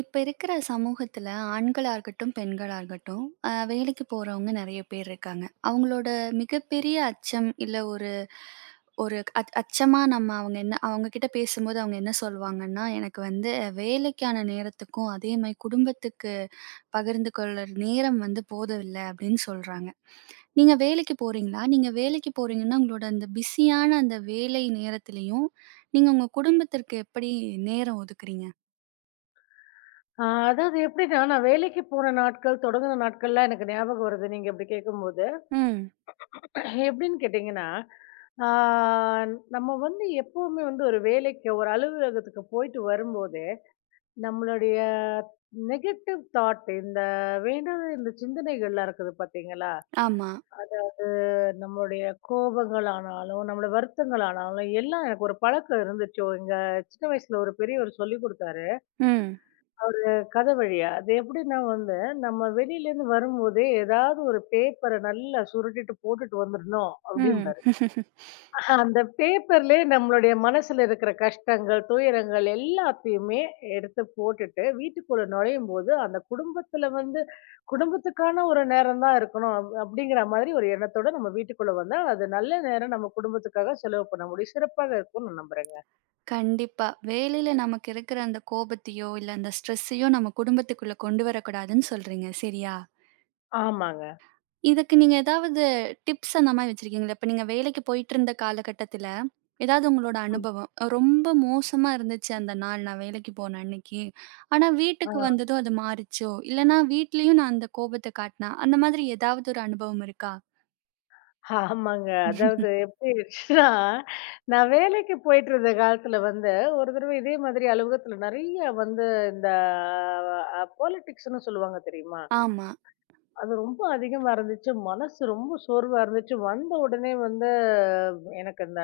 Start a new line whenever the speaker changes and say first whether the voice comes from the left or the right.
right: இப்ப இருக்கிற சமூகத்துல ஆண்களா இருக்கட்டும், பெண்களா இருக்கட்டும், வேலைக்கு போறவங்க நெறைய பேர் இருக்காங்க. அவங்களோட மிகப்பெரிய அச்சம், இல்ல ஒரு ஒரு அச் அச்சமா நம்ம அவங்க என்ன அவங்க கிட்ட பேசும்போது அவங்க என்ன சொல்வாங்கன்னா, "எனக்கு வந்து வேலைக்கான நேரத்துக்கும், அதே மாரி குடும்பத்துக்கு பகிர்ந்து கொள்ள நேரம் வந்து போதவில்ல." அப்படின்னு சொல்றாங்க. நீங்க வேலைக்கு போறீங்களா? நீங்க வேலைக்கு போறீங்கன்னா, உங்களோட அந்த பிஸியான அந்த வேலை நேரத்திலயும், நீங்க உங்க குடும்பத்திற்கு எப்படி நேரம் ஒதுக்குறீங்க?
left: ஆ அதாவது எப்படின்னா, நான் வேலைக்கு போன நாட்கள், தொடங்குன நாட்கள்லாம் எனக்கு ஞாபகம் வருது, நீங்க இப்படி கேட்கும்போது.
right: ம்.
left: எப்படின்னு கேட்டீங்கன்னா, ஆ நம்ம வந்து எப்பவுமே வந்து ஒரு வேலைக்கு, ஒரு அலுவலகத்துக்கு போயிட்டு வரும்போதே, நம்மளுடைய நெகட்டிவ் தாட், இந்த வேண்டாத இந்த சிந்தனைகள்லாம் இருக்குது பார்த்தீங்களா?
right: ஆமா.
left: அது நம்மளுடைய கோபங்கள் ஆனாலும், நம்மளோட வருத்தங்கள் ஆனாலும், எல்லாம் எனக்கு ஒரு பழக்கம் இருந்துச்சு. எங்க சின்ன வயசுல ஒரு பெரியவர் சொல்லிக் குடுத்தாரு.
right: ம்,
left: ஒரு கதை வழியா. அது எப்படின்னா வந்து, நம்ம வெளியிலேருந்து வரும்போதே ஏதாவது ஒரு பேப்பர நல்லா சுருட்டிட்டு போட்டுட்டு வந்துரணும்
right: ம்.
left: அப்டிம்பாரு. அந்த பேப்பர்லயே நம்மளுடைய மனசுல இருக்கிற கஷ்டங்கள், துயரங்கள் எல்லாத்தையுமே எடுத்து போட்டுட்டு வீட்டுக்குள்ள நுழையும்போது, அந்த குடும்பத்துல வந்து குடும்பத்துக்கான ஒரு நேரம் தான் இருக்கணும் அப்டிங்கிற மாதிரி ஒரு எண்ணத்தோட நம்ம வீட்டுக்குள்ள வந்தா, அது நல்ல நேரம் நம்ம குடும்பத்துக்காக செலவு பண்ண முடியும். சிறப்பாக இருக்கும்னு நான் நம்புறேங்க.
right: கண்டிப்பா. வேலையில நமக்கு இருக்கிற அந்த கோபத்தையோ, இல்ல அந்த ஸ்ட்ரெஸ்ஸையோ நம்ம குடும்பத்துக்குள்ள கொண்டு வரக்கூடாதுன்னு சொல்றீங்க. சரியா?
left: ஆமாங்க.
right: இதுக்கு நீங்க ஏதாவது டிப்ஸ் அந்த மாரி வச்சிருக்கீங்களா? இப்ப நீங்க வேலைக்கு போயிட்டுருந்த காலகட்டத்தில, ஏதாவது உங்களோட அனுபவம், ரொம்ப மோசமா இருந்துச்சு அந்த நாள் நான் வேலைக்கு போன அன்னைக்கு. ஆனா வீட்டுக்கு
left: ம்.
right: வந்ததும் அது மாறுச்சோ, இல்லன்னா வீட்லயும் நான் அந்த கோபத்த காட்டினா, அந்த மாதிரி ஏதாவது ஒரு அனுபவம் இருக்கா?
left: ஆமாங்க. அதாவது எப்படி இருந்துச்சுன்னா, நான் வேலைக்கு போயிட்டு இருந்த காலத்துல வந்து, ஒரு தடவ இதே மாதிரி அலுவலகத்துல நெறைய வந்து இந்த பாலிடிக்ஸ்ன்னு சொல்லுவாங்க தெரியுமா?
right: ஆமா.
left: அது ரொம்ப அதிகமா இருந்துச்சு. மனசு ரொம்ப சோர்வா இருந்துச்சு. வந்த உடனே வந்து எனக்கு இந்த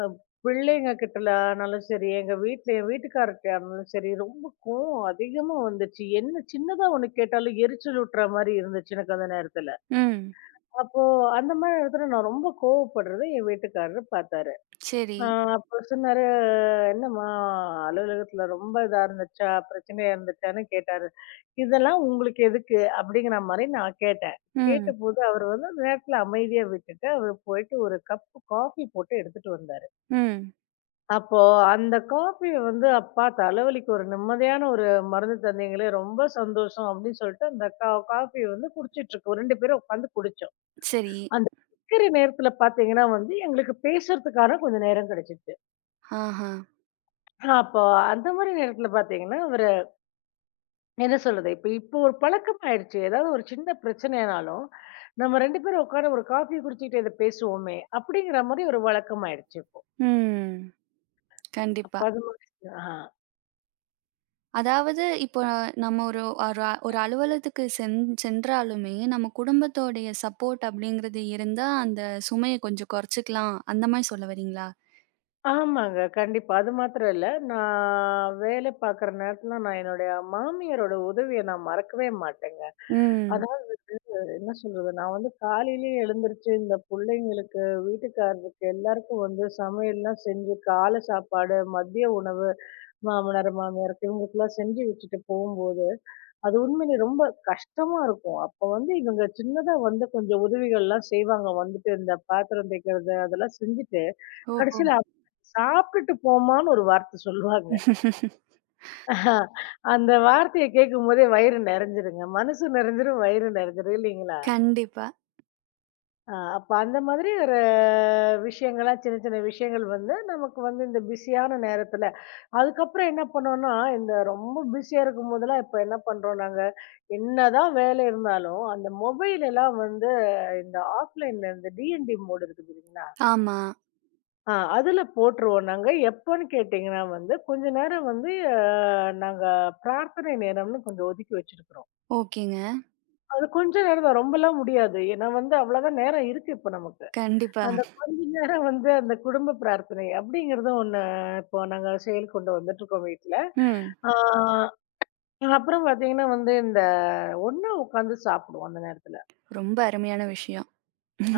left: அ பிள்ளைங்க கிட்டல ஆனாலும் சரி, எங்க வீட்ல என் வீட்டுக்காரர்ட்ட ஆனாலும் சரி, ரொம்ப கோவம் அதிகமா வந்துச்சு. என்ன சின்னதா ஒண்ணு கேட்டாலும் எரிச்சல் ஊட்டுற மாரி இருந்துச்சு எனக்கு அந்த நேரத்துல.
right: ம்.
left: அப்போ அந்த மாரி இடத்துல நான் ரொம்ப கோவப்படுறத என் வீட்டுக்காரரு பார்த்தாரு.
right: சரி.
left: அ அப்ப சொன்னாரு, "என்னம்மா அலுவலகத்துல ரொம்ப இதா இருந்துச்சா? பிரச்சனையா இருந்துச்சான்னு?" கேட்டாரு. "இதெல்லாம் உங்களுக்கு எதுக்கு?" அப்படிங்கிற மாரி நான் கேட்டேன்.
right: ம்,
left: கேட்டபோது அவரு வந்து அந்த நேரத்துல அமைதியா விட்டுட்டு, அவரு போயிட்டு ஒரு கப் காஃபி போட்டு எடுத்துட்டு வந்தாரு.
right: ம்.
left: அப்போ அந்த காஃபிய வந்து, "அப்பா தலைவலிக்கு ஒரு நிம்மதியான ஒரு மருந்து தந்தீங்களே! ரொம்ப சந்தோஷம்." அப்படின்னு சொல்லிட்டு அந்த காஃபிய வந்து குடிச்சிட்டு இருக்கோம். 2 பேரும் உட்காந்து குடிச்சோம்.
right: சரி.
left: அந்த இருக்கிற நேரத்துல பார்த்தீங்கன்னா வந்து, எங்களுக்கு பேசுறதுக்கான கொஞ்சம் நேரம் கிடைச்சுச்சு.
right: ஆஹா.
left: அப்போ அந்த மாரி நேரத்துல பார்த்தீங்கன்னா, அவரு என்ன சொல்றது, இப்போ ஒரு பழக்கமாயிடுச்சு. ஏதாவது ஒரு சின்ன பிரச்சனைனாலும், நம்ம 2 பேரும் உட்காந்து ஒரு காஃபி குடிச்சுக்கிட்டு இத பேசுவோமே! அப்படிங்கிற மாரி ஒரு வழக்கமாயிடுச்சு இப்போ.
right: ம்.
left: அப்ப
right: கண்டிப்பா.
left: அது மாதிரி. ஆ.
right: அதாவது இப்போ நம்ம ஒரு ஒரு அ- ஒரு அலுவலகத்துக்கு சென்றாலுமே, நம்ம குடும்பத்தோடைய சப்போர்ட் அப்படிங்கிறது இருந்தா, அந்த சுமைய கொஞ்சம் குறைச்சுக்கலாம். அந்த மாரி சொல்ல வரீங்களா?
left: ஆமாங்க. கண்டிப்பா. அது மாத்திரம் இல்ல. நான் வேலை பார்க்குற நேரத்துல நான் என்னுடைய மாமியாரோட உதவிய நான் மறக்கவே மாட்டேங்க.
right: ம்.
left: அது என்ன சொல்றது? நான் வந்து காலையிலேயே எழுந்திருச்சு, இந்த புள்ளைங்களுக்கு, வீட்டுக்காரருக்கு எல்லாருக்கும் வந்து சமையல்லாம் செஞ்சு, காலை சாப்பாடு, மதிய உணவு, மாமனார், மாமியாருக்கு இவங்களுக்கெல்லாம் செஞ்சு வச்சுட்டு போம்போது, அது உண்மையிலே ரொம்ப கஷ்டமா இருக்கும். அப்ப வந்து இவங்க சின்னதா வந்து கொஞ்சம் உதவிகள்லாம் செய்வாங்க. வந்துட்டு இந்த பாத்திரம் தேய்க்கிறது அதெல்லாம் செஞ்சுட்டு,
right: ஓஹோ!
left: கடைசியில சாப்பிட்டுட்டு போம்மான்னு ஒரு வார்த்தை சொல்லுவாங்க. அந்த வார்த்தைய கேட்கும்போதே வயிறு நெறஞ்சிருங்க. மனசு நெறஞ்சிரும், வயிறு நெறஞ்சிரும் இல்லைங்களா?
right: கண்டிப்பா.
left: ஆ, அப்ப அந்த மாதிரி ஒரு விஷயங்களா, சின்ன சின்ன விஷயங்கள் வந்து நமக்கு வந்து இந்த பிஸியான நேரத்துல, அதுக்கப்புறம் என்ன பண்ணோம்னா இந்த ரொம்ப பிஸியா இருக்கும் போதெல்லாம் இப்ப என்ன பண்றோம் நாங்க, என்னதான் வேலை இருந்தாலும் அந்த மொபைல் எல்லாம் வந்து இந்த ஆஃப்லைன்ல இந்த டிஎன்டி மோடு இருக்குது இல்லைங்களா,
right: ஆமா.
left: ஆ, அதுல போட்டுருவோம் நாங்க எப்போன்னு கேட்டிங்கன்னா வந்து கொஞ்ச நேரம் வந்து நாங்க பிரார்த்தனை நேரம்னு கொஞ்சம் ஒதுக்கி வச்சிருக்கிறோம்.
right: ஓகேங்க.
left: அது கொஞ்ச நேரம் தான், ரொம்பலாம் முடியாது, ஏன்னா வந்து அவ்வளவுதான் நேரம் இருக்கு இப்ப நமக்கு.
right: கண்டிப்பா.
left: அந்த கொஞ்ச நேரம் வந்து அந்த குடும்ப பிரார்த்தனை அப்படிங்கிறது ஒண்ணு இப்போ நாங்க செயல் கொண்டு வந்துட்டுருக்கோம் வீட்ல.
right: ம்.
left: ஆ அப்புறம் பார்த்தீங்கன்னா வந்து இந்த ஒண்ணா உட்காந்து சாப்பிடுவோம் அந்த நேரத்துல.
right: ரொம்ப அருமையான விஷயம்.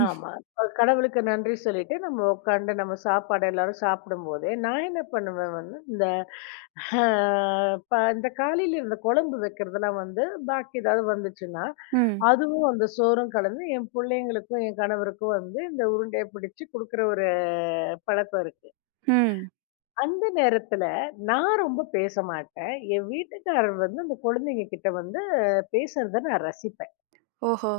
left: ஆமா. கடவுளுக்கு நன்றி சொல்லிட்டு நம்ம உட்காந்து நம்ம சாப்பாடு எல்லாரும் சாப்பிடும்போதே, நான் என்ன பண்ணுவேன் வந்து இந்த அ ப இந்த காலையில இந்த குழம்பு வைக்கிறதெல்லாம் வந்து பாக்கி ஏதாவது வந்துச்சுன்னா,
right: ம்.
left: அதுவும் அந்த சோறும் கலந்து என் பிள்ளைங்களுக்கும், என் கணவருக்கும் வந்து இந்த உருண்டைய பிடிச்சு குடுக்குற ஒரு பழக்கம் இருக்கு.
right: ம்.
left: அந்த நேரத்துல நான் ரொம்ப பேச மாட்டேன். என் வீட்டுக்காரர் வந்து அந்த குழந்தைங்க கிட்ட வந்து பேசுறத நான் ரசிப்பேன்.
right: ஓஹோ!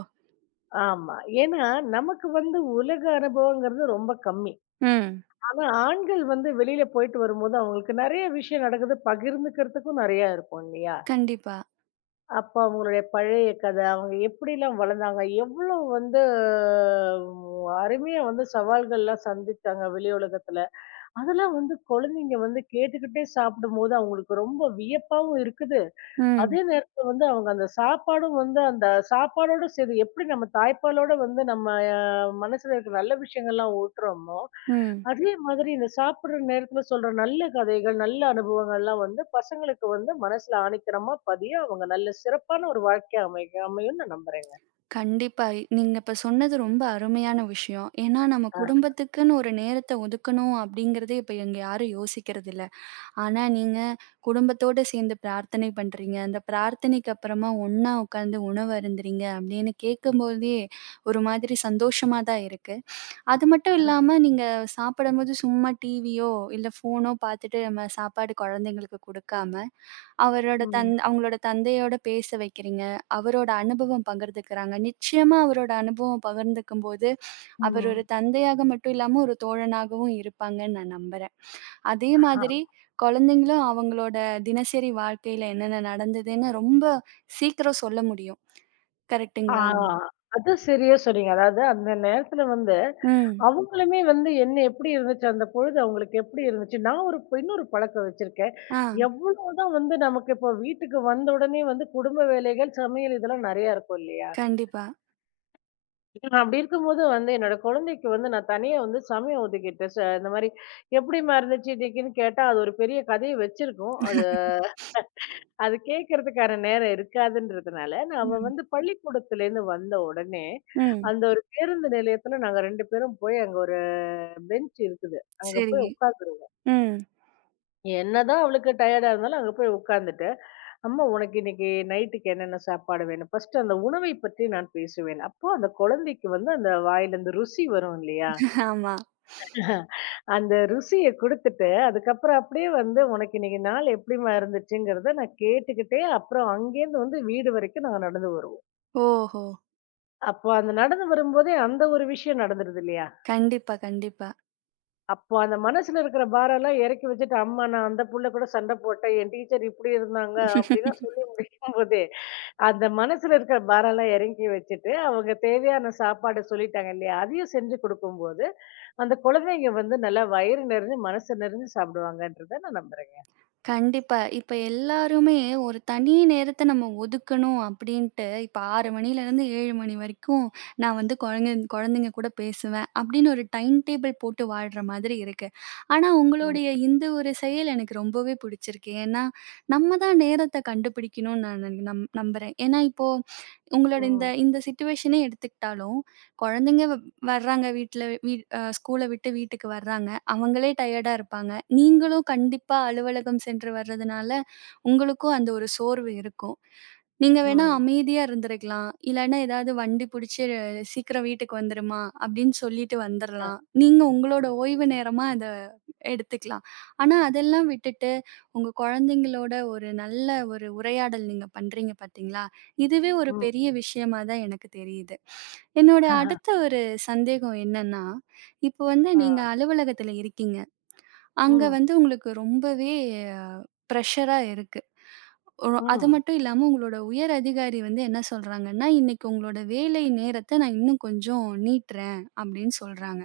left: ஆமா. ஏன்னா, நமக்கு வந்து உலக அனுபவங்கிறது ரொம்ப கம்மி.
right: ம்.
left: ஆனா, ஆண்கள் வந்து வெளியில போயிட்டு வரும்போது அவங்களுக்கு நெறைய விஷயம் நடக்குது. பகிர்ந்துக்கிறதுக்கும் நெறையா இருக்கும் இல்லையா?
right: கண்டிப்பா.
left: அப்ப அவங்களுடைய பழைய கதை, அவங்க எப்படிலாம் வளர்ந்தாங்க, எவ்வளோ வந்து அருமையா வந்து சவால்கள்லாம் சந்திச்சாங்க வெளி உலகத்துல. அதெல்லாம் வந்து குழந்தைங்க வந்து கேட்டுக்கிட்டே சாப்பிடும்போது, அவங்களுக்கு ரொம்ப வியப்பாவும் இருக்குது.
right: ம்.
left: அதே நேரத்துல வந்து அவங்க அந்த சாப்பாடும் வந்து அந்த சாப்பாடோட சேர்ந்து எப்படி நம்ம தாய்ப்பாலோட வந்து நம்ம அ மனசுல இருக்கிற நல்ல விஷயங்கள்லாம் ஊட்டுறோமோ,
right: ம்.
left: அதே மாதிரி இந்த சாப்பிடுற நேரத்துல சொல்ற நல்ல கதைகள், நல்ல அனுபவங்கள்லாம் வந்து பசங்களுக்கு வந்து மனசுல ஆணித்தரமா பதிய, அவங்க நல்ல சிறப்பான ஒரு வாழ்க்கை அமையும்னு நான் நம்புறேங்க.
right: கண்டிப்பா. நீங்க இப்ப சொன்னது ரொம்ப அருமையான விஷயம். ஏன்னா, நம்ம
left: ஆ.
right: குடும்பத்துக்குன்னு ஒரு நேரத்த ஒதுக்கணும் அப்படிங்கிறதே இப்ப இங்க யாரும் யோசிக்கிறதில்ல. ஆனா, நீங்க குடும்பத்தோட சேர்ந்து பிரார்த்தனை பண்றீங்க. அந்த பிரார்த்தனைக்கு அப்புறமா ஒண்ணா உட்கார்ந்து உணவு அருந்துறீங்க அப்படின்னு கேட்கும்போதே ஒரு மாதிரி சந்தோஷமா தான் இருக்கு. அது மட்டும் இல்லாம, நீங்க சாப்பிடும்போது சும்மா டிவியோ, இல்ல ஃபோனோ பார்த்துட்டு நம்ம சாப்பாடு குழந்தைங்களுக்கு குடுக்காம, அவரோட தந்
left: ம்.
right: அவங்களோட தந்தையோட பேச வைக்கிறீங்க. அவரோட அனுபவம் பகிர்ந்துக்கிறாங்க. நிச்சயமா அவரோட அனுபவம் பகிர்ந்துக்கும்போது, அவர் ஒரு
left: ம்.
right: தந்தையாக மட்டும் இல்லாம, ஒரு தோழனாகவும் இருப்பாங்கன்னு நான் நம்புறேன். அதே மாதிரி குழந்தைங்களும் அவங்களோட தினசரி வாழ்க்கையில என்னென்ன நடந்ததுன்னு ரொம்ப சீக்கிரம் சொல்ல முடியும்.
left: ஆ
right: கரெக்ட்டுங்களா?
left: அது சரியா சொன்னீங்க. அதாவது அந்த நேரத்துல வந்து,
right: ம்.
left: அவங்களுமே வந்து என்ன எப்படி இருந்துச்சு, அந்த பொழுது அவங்களுக்கு எப்படி இருந்துச்சு? நான் ஒரு இன்னொரு பழக்கம் வச்சிருக்கேன்.
right: ஆ.
left: எவ்வளவுதான் வந்து நமக்கு இப்போ வீட்டுக்கு வந்த உடனே வந்து குடும்ப வேலைகள், சமையல் இதெல்லாம் நெறையா இருக்கும் இல்லையா?
right: கண்டிப்பா.
left: நான் அப்படி இருக்கும்போது வந்து என்னோட குழந்தைக்கு வந்து நான் தனியா வந்து சமயம் ஒதுக்கிட்டேன். இந்த மாரி எப்படிம்மா இருந்துச்சு இன்னைக்குன்னு கேட்டா, அது ஒரு பெரிய கதைய வச்சிருக்கும். அது அது கேட்கறதுக்கான நேரம் இருக்காதுன்றதுனால, நான் அவ
right: ம்.
left: வந்து பள்ளிக்கூடத்துலேருந்து வந்த உடனே,
right: ம்.
left: அந்த ஒரு பேருந்து நிலையத்துல நாங்க 2 பேரும் போய் அங்க ஒரு பெஞ்ச் இருக்குது. அங்க
right: சரி.
left: போய் உட்காந்துருவோம்.
right: ம்.
left: என்னதான் அவளுக்கு டயர்டா இருந்தாலும் அங்க போய் உட்காந்துட்டு, "அம்மா உனக்கு இன்னைக்கு நைட்டுக்கு என்னென்ன சாப்பாடு வேணும்?" ஃபர்ஸ்ட்டு அந்த உணவை பற்றி நான் பேசுவேன். அப்போ அந்த குழந்தைக்கு வந்து அந்த வாயில அந்த ருசி வரும் இல்லையா?
right: ஆமா.
left: அந்த ருசிய குடுத்துட்டு, அதுக்கப்புறம் அப்படியே வந்து, "உனக்கு இன்னைக்கு நாள் எப்படிம்மா இருந்துச்சுங்கிறத?" நான் கேட்டுக்கிட்டே, அப்புறம் அங்கேருந்து வந்து வீடு வரைக்கும் நாங்க நடந்து வருவோம்.
right: ஓஹோ!
left: அப்போ அந்த நடந்து வரும்போதே, அந்த ஒரு விஷயம் நடந்துருது இல்லையா?
right: கண்டிப்பா, கண்டிப்பா.
left: அப்போ அந்த மனசுல இருக்கிற பாரம்லாம் இறக்கி வச்சுட்டு, "அம்மா நான் அந்த புள்ள கூட சண்டை போட்டேன், என் டீச்சர் இப்படி இருந்தாங்க" அப்படிலாம் சொல்லி முடிக்கும்போதே, அந்த மனசுல இருக்கிற பாரம்லாம் இறக்கி வச்சுட்டு, அவங்க தேவையான சாப்பாடு சொல்லிட்டாங்க இல்லையா? அதையும் செஞ்சு குடுக்கும்போது அந்த குழந்தைங்க வந்து நல்லா வயிறு நிறைஞ்சு, மனசு நிறைஞ்சு சாப்பிடுவாங்கன்றத நான் நம்புறேங்க.
right: கண்டிப்பா. இப்ப எல்லாருமே ஒரு தனி நேரத்த நம்ம ஒதுக்கணும் அப்டின்ட்டு, இப்ப 6 மணிலேருந்து 7 மணி வரைக்கும் நான் வந்து குழந்தைங்க கூட பேசுவேன். அப்டின்னு ஒரு டைம் டேபிள் போட்டு வாழ்ற மாதிரி இருக்கு. ஆனா
left: ம்,
right: உங்களுடைய இந்த ஒரு செயல் எனக்கு ரொம்பவே பிடிச்சிருக்கு. ஏன்னா, நம்ம தான் நேரத்த கண்டுபிடிக்கணும்னு நான் நம்புறேன். ஏன்னா இப்போ உங்களோட இந்த
left: ம்,
right: இந்த சிச்சுவேஷனே எடுத்துக்கிட்டாலும், குழந்தைங்க வர்றாங்க வீட்ல வீ அ ஸ்கூல விட்டு வீட்டுக்கு வர்றாங்க. அவங்களே டயர்டா இருப்பாங்க. நீங்களும் கண்டிப்பா அலுவலகம் சென்று வர்றதுனால, உங்களுக்கும் அந்த ஒரு சோர்வு இருக்கும். நீங்க வேணா
left: ம்,
right: அமைதியா இருந்திருக்கலாம். இல்லன்னா ஏதாவது வண்டி புடிச்சு "சீக்கிரம் வீட்டுக்கு வந்துருமா" அப்படின்னு சொல்லிட்டு
left: ஆ.
right: வந்துரலாம். நீங்க உங்களோட ஓய்வு நேரமா அத எடுத்துக்கலாம். ஆனா, அதெல்லாம் விட்டுட்டு, உங்க குழந்தைங்களோட ஒரு நல்ல ஒரு உரையாடல் நீங்க பண்றீங்க பார்த்தீங்களா? இதுவே ஒரு
left: ம்.
right: பெரிய விஷயமா தான் எனக்கு தெரியுது. என்னோட
left: ஆஹா,
right: அடுத்த ஒரு சந்தேகம் என்னன்னா, இப்போ வந்து நீங்க
left: ஆ.
right: அலுவலகத்தில இருக்கீங்க. அங்க
left: ம்,
right: வந்து உங்களுக்கு ரொம்பவே பிரஷரா இருக்கு. ஒரு அது
left: ம்,
right: மட்டும் இல்லாம உங்களோட உயர் அதிகாரி வந்து என்ன சொல்றாங்கன்னா, "இன்னைக்கு உங்களோட வேலை நேரத்த நான் இன்னும் கொஞ்சம் நீட்டுறேன்" அப்படின்னு சொல்றாங்க.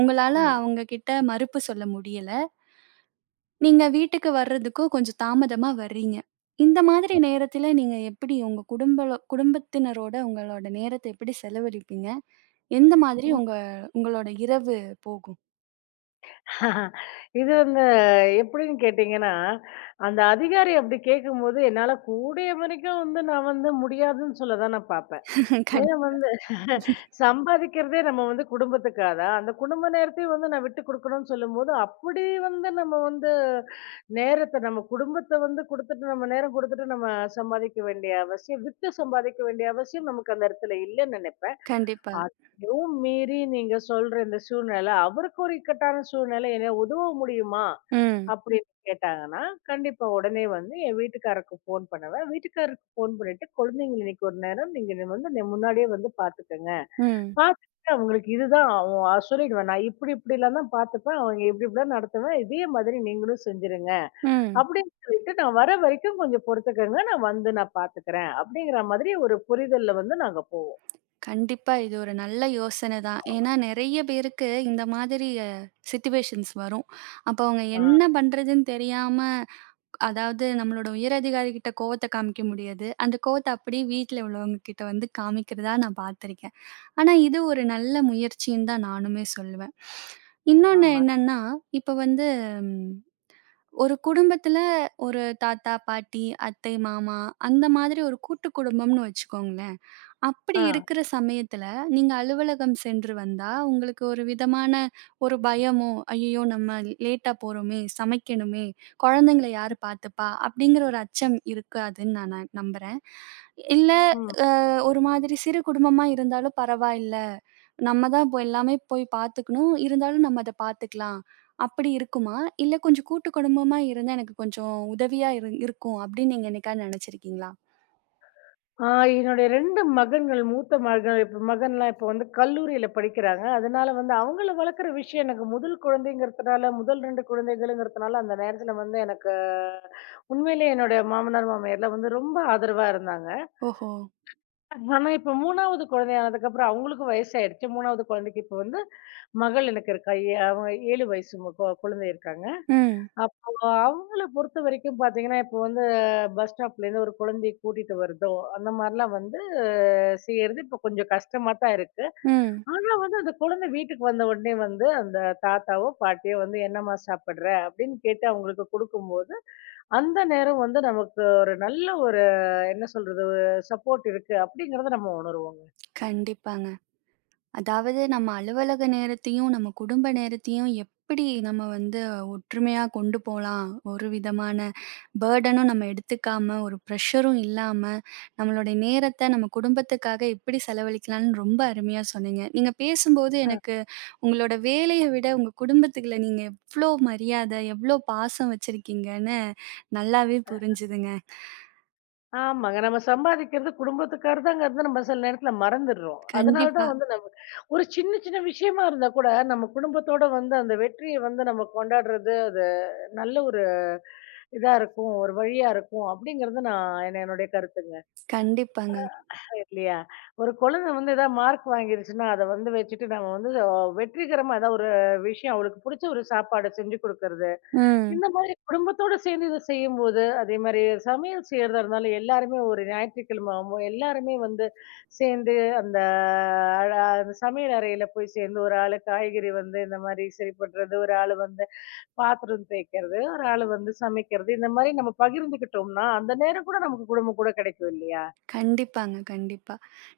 right: உங்களால
left: ம்,
right: அவங்க கிட்ட மறுப்பு சொல்ல முடியல. நீங்க வீட்டுக்கு வர்றதுக்கும் கொஞ்சம் தாமதமா வர்றீங்க. இந்த மாதிரி நேரத்தில நீங்க எப்படி உங்க குடும்பத்தினரோட உங்களோட நேரத்த எப்படி செலவழிப்பீங்க? எந்த மாதிரி
left: ம்.
right: உங்க உங்களோட இரவு போகும்?
left: இது வந்து எப்படின்னு கேட்டீங்கன்னா, அந்த அதிகாரி அப்படி கேட்கும்போது, என்னால கூடிய வரைக்கும் வந்து நான் வந்து முடியாதுன்னு சொல்ல தான் நான் பார்ப்பேன்.
right: கண்
left: ஏன்னா வந்து சம்பாதிக்கிறதே நம்ம வந்து குடும்பத்துக்கா தான். அந்த குடும்ப நேரத்தையும் வந்து நான் விட்டு குடுக்கணும்னு சொல்லும்போது, அப்படி வந்து நம்ம வந்து நேரத்த நம்ம குடும்பத்த வந்து குடுத்துட்டு, நம்ம நேரம் குடுத்துட்டு, நம்ம சம்பாதிக்க வேண்டிய அவசியம் விட்டு சம்பாதிக்க வேண்டிய அவசியம் நமக்கு அந்த இடத்துல இல்லன்னு நெனைப்பேன்.
right: கண்டிப்பா.
left: அதையும் மீறி நீங்க சொல்ற இந்த சூழ்நிலை, அவருக்கு ஒரு இக்கட்டான சூழ்நிலை என்ன உதவ முடியுமா? ம்.
right: ம்.
left: அப்படின்னு கேட்டாங்கன்னா, கண்டிப்பா உடனே வந்து என் வீட்டுக்காரருக்கு ஃபோன் பண்ணுவேன். வீட்டுக்காரருக்கு ஃபோன் பண்ணிட்டு, குழந்தைங்கள இன்னைக்கு ஒரு நேரம் நீங்க வந்து முன்னாடியே வந்து பார்த்துக்கங்க.
right: ம்.
left: பார்த்துட்டு அவங்களுக்கு இதுதான் அவன் சொல்லிடுவேன். நான் இப்படி இப்படிலாம் தான் பார்த்துப்பேன். அவங்க இப்படி இப்படிலாம் நடத்துவேன். இதே மாதிரி நீங்களும் செஞ்சுருங்க.
right: ம்.
left: அப்படின்னு சொல்லிட்டு நான் வர வரைக்கும் கொஞ்சம் பொறுத்துக்கங்க. நான் வந்து நான் பார்த்துக்கிறேன். அப்படிங்கிற மாதிரி ஒரு புரிதல்ல வந்து நாங்க போவோம்.
right: கண்டிப்பா இது ஒரு நல்ல யோசனை தான். ஏன்னா நெறைய பேருக்கு இந்த மாதிரி சிச்சுவேஷன்ஸ் வரும். அப்போ அவங்க
left: ஆ,
right: என்ன பண்றதுன்னு தெரியாம, அதாவது நம்மளோட உயர் அதிகாரி கிட்ட கோவத்த காமிக்க முடியாது. அந்த கோவத்த அப்படியே வீட்ல உள்ளவங்க கிட்ட வந்து காமிக்கிறதா நான் பார்த்துருக்கேன். ஆனா, இது ஒரு நல்ல முயற்சின்னு தான் நானுமே சொல்லுவேன். இன்னொன்னு
left: ஆமா.
right: என்னன்னா, இப்ப வந்து ம் ஒரு குடும்பத்துல ஒரு தாத்தா, பாட்டி, அத்தை, மாமா அந்த மாதிரி ஒரு கூட்டு குடும்பம்னு வச்சுக்கோங்களேன். அப்படி
left: ஆ,
right: இருக்கிற சமயத்துல, நீங்க அலுவலகம் சென்று வந்தா, உங்களுக்கு ஒரு விதமான ஒரு பயமோ, "ஐயய்யோ! நம்ம லேட்டா போறோமே, சமைக்கணுமே, குழந்தைங்கள யாரு பார்த்துப்பா?" அப்படிங்கிற ஒரு அச்சம் இருக்காதுன்னு நான் நான் நம்புறேன். இல்ல
left: ம்.
right: அ ஒரு மாதிரி சிறு குடும்பமா இருந்தாலும் பரவாயில்ல. நம்ம தான் இப்போ எல்லாமே போய் பார்த்துக்கணும், இருந்தாலும் நம்ம அத பார்த்துக்கலாம். அப்படி இருக்குமா? இல்ல கொஞ்சம் கூட்டு குடும்பமா இருந்தா எனக்கு கொஞ்சம் உதவியா இருக்கும் அப்படின்னு நீங்க என்னைக்காவது நெனச்சிருக்கீங்களா?
left: ஆ என்னுடைய 2 மகன்கள், மூத்த மகன் இப்ப மகன்லாம் இப்ப வந்து கல்லூரியில படிக்கிறாங்க. அதனால வந்து அவங்கள வளர்க்குற விஷயம் எனக்கு முதல் குழந்தைங்கிறதுனால, முதல் 2 குழந்தைகளுங்கிறதுனால அந்த நேரத்துல வந்து எனக்கு உண்மையிலேயே என்னோட மாமனார், மாமியார்லாம் வந்து ரொம்ப ஆதரவா இருந்தாங்க.
right: ஓஹோ!
left: ஆனா, இப்ப 3வது குழந்தை ஆனதுக்கப்புறம் அவங்களுக்கும் வயசாயிடுச்சு. 3வது குழந்தைக்கு இப்ப வந்து மகள் எனக்கு இருக்கா. அவ 7 வயசு மு கொ குழந்தை இருக்காங்க.
right: ம்.
left: அப்போ அவங்கள பொறுத்த வரைக்கும் பார்த்தீங்கன்னா, இப்போ வந்து பஸ் ஸ்டாப்லேருந்து ஒரு குழந்தைய கூட்டிட்டு வருதோ, அந்த மாரிலாம் வந்து செய்யறது இப்போ கொஞ்சம் கஷ்டமா தான் இருக்கு.
right: ம்.
left: ஆனா வந்து அந்த குழந்தை வீட்டுக்கு வந்த உடனே வந்து அந்த தாத்தாவோ, பாட்டியோ வந்து "என்னம்மா சாப்பிடுற?" அப்படின்னு கேட்டு அவங்களுக்கு குடுக்கும்போது, அந்த நேரம் வந்து நமக்கு ஒரு நல்ல ஒரு என்ன சொல்றது? ஒரு சப்போர்ட் இருக்கு அப்படிங்கிறத நம்ம உணருவோங்க.
right: கண்டிப்பாங்க. அதாவது நம்ம அலுவலக நேரத்தையும், நம்ம குடும்ப நேரத்தையும் எப்படி நம்ம வந்து ஒற்றுமையா கொண்டு போலாம்? ஒரு விதமான பர்டனும் நம்ம எடுத்துக்காம, ஒரு ப்ரெஷரும் இல்லாம, நம்மளுடைய நேரத்த நம்ம குடும்பத்துக்காக எப்படி செலவழிக்கலாம்னு ரொம்ப அருமையா சொன்னீங்க. நீங்க பேசும்போது எனக்கு உங்களோட வேலைய விட உங்க குடும்பத்துக்குள்ள நீங்க எவ்ளோ மரியாத, எவ்ளோ பாசம் வச்சிருக்கீங்கன்னு நல்லாவே புரிஞ்சுதுங்க.
left: ஆமாங்க. நம்ம சம்பாதிக்கிறது குடும்பத்துக்காகறதுங்கிறத நம்ம சில நேரத்துல மறந்துடுறோம். அதனால
right: கண்டிப்பா,
left: தான் வந்து நம்ம, ஒரு சின்ன சின்ன விஷயமா இருந்தா கூட, நம்ம குடும்பத்தோட வந்து அந்த வெற்றிய வந்து நம்ம கொண்டாடுறது, அது நல்ல ஒரு இதா இருக்கும். ஒரு வழியா இருக்கும். அப்படிங்கிறது நான் என்ன என்னுடைய கருத்துங்க.
right: கண்டிப்பாங்க.
left: இல்லையா? ஒரு குழந்தை வந்து ஏதாவது மார்க் வாங்கிருச்சுன்னா, அத வந்து வச்சுட்டு நம்ம வந்து வெற்றிகரமா ஏதாவது ஒரு விஷயம் அவளுக்கு புடிச்ச ஒரு சாப்பாடு செஞ்சு குடுக்கறது.
right: ம்.
left: இந்த மாதிரி குடும்பத்தோட சேர்ந்து இத செய்யும்போது, அதே மாரி சமையல் செய்றதா இருந்தாலும் எல்லாருமே ஒரு ஞாயிற்றுக்கிழமை ஆகும்போ எல்லாருமே வந்து சேர்ந்து அந்த அழ அந்த சமையல் அறையில போய் சேர்ந்து ஒரு ஆளு காய்கறி வந்து இந்த மாரி சரி பண்றது, ஒரு ஆளு வந்து பாத்திரம் தேய்க்கிறது, ஒரு ஆளு வந்து சமைக்கிறது. இந்த மாரி நம்ம பகிர்ந்துக்கிட்டோம்னா, அந்த நேரம் கூட நமக்கு குடும்பம் கூட கிடைக்கும் இல்லையா?
right: கண்டிப்பாங்க, கண்டிப்பா.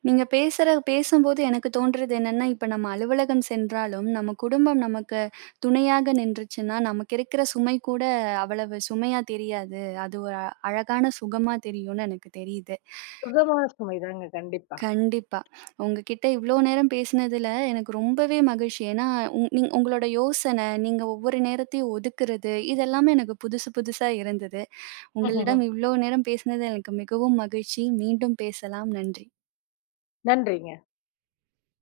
right: நீங்க பேசும்போது எனக்கு தோன்றது என்னன்னா, இப்ப நம்ம அலுவலகம் சென்றாலும், நம்ம குடும்பம் நமக்கு துணையாக நின்றுச்சுன்னா, நமக்கு இருக்கிற சுமை கூட அவ்வளவு சுமையா தெரியாது. அது ஒரு அழகான சுகமா தெரியும்னு எனக்கு தெரியுது.
left: சுகமான சுமைதாங்க கண்டிப்பா.
right: கண்டிப்பா. உங்ககிட்ட இவ்ளோ நேரம் பேசினதுல எனக்கு ரொம்பவே மகிழ்ச்சி. ஏன்னா, உங்களோட யோசனை, நீங்க ஒவ்வொரு நேரத்தையும் ஒதுக்குறது, இதெல்லாமே எனக்கு புதுசு புதுசா இருந்தது. உங்களிடம் இவ்ளோ நேரம் பேசினது எனக்கு மிகவும் மகிழ்ச்சி. மீண்டும் பேசலாம். நன்றி.
left: நன்றிங்க.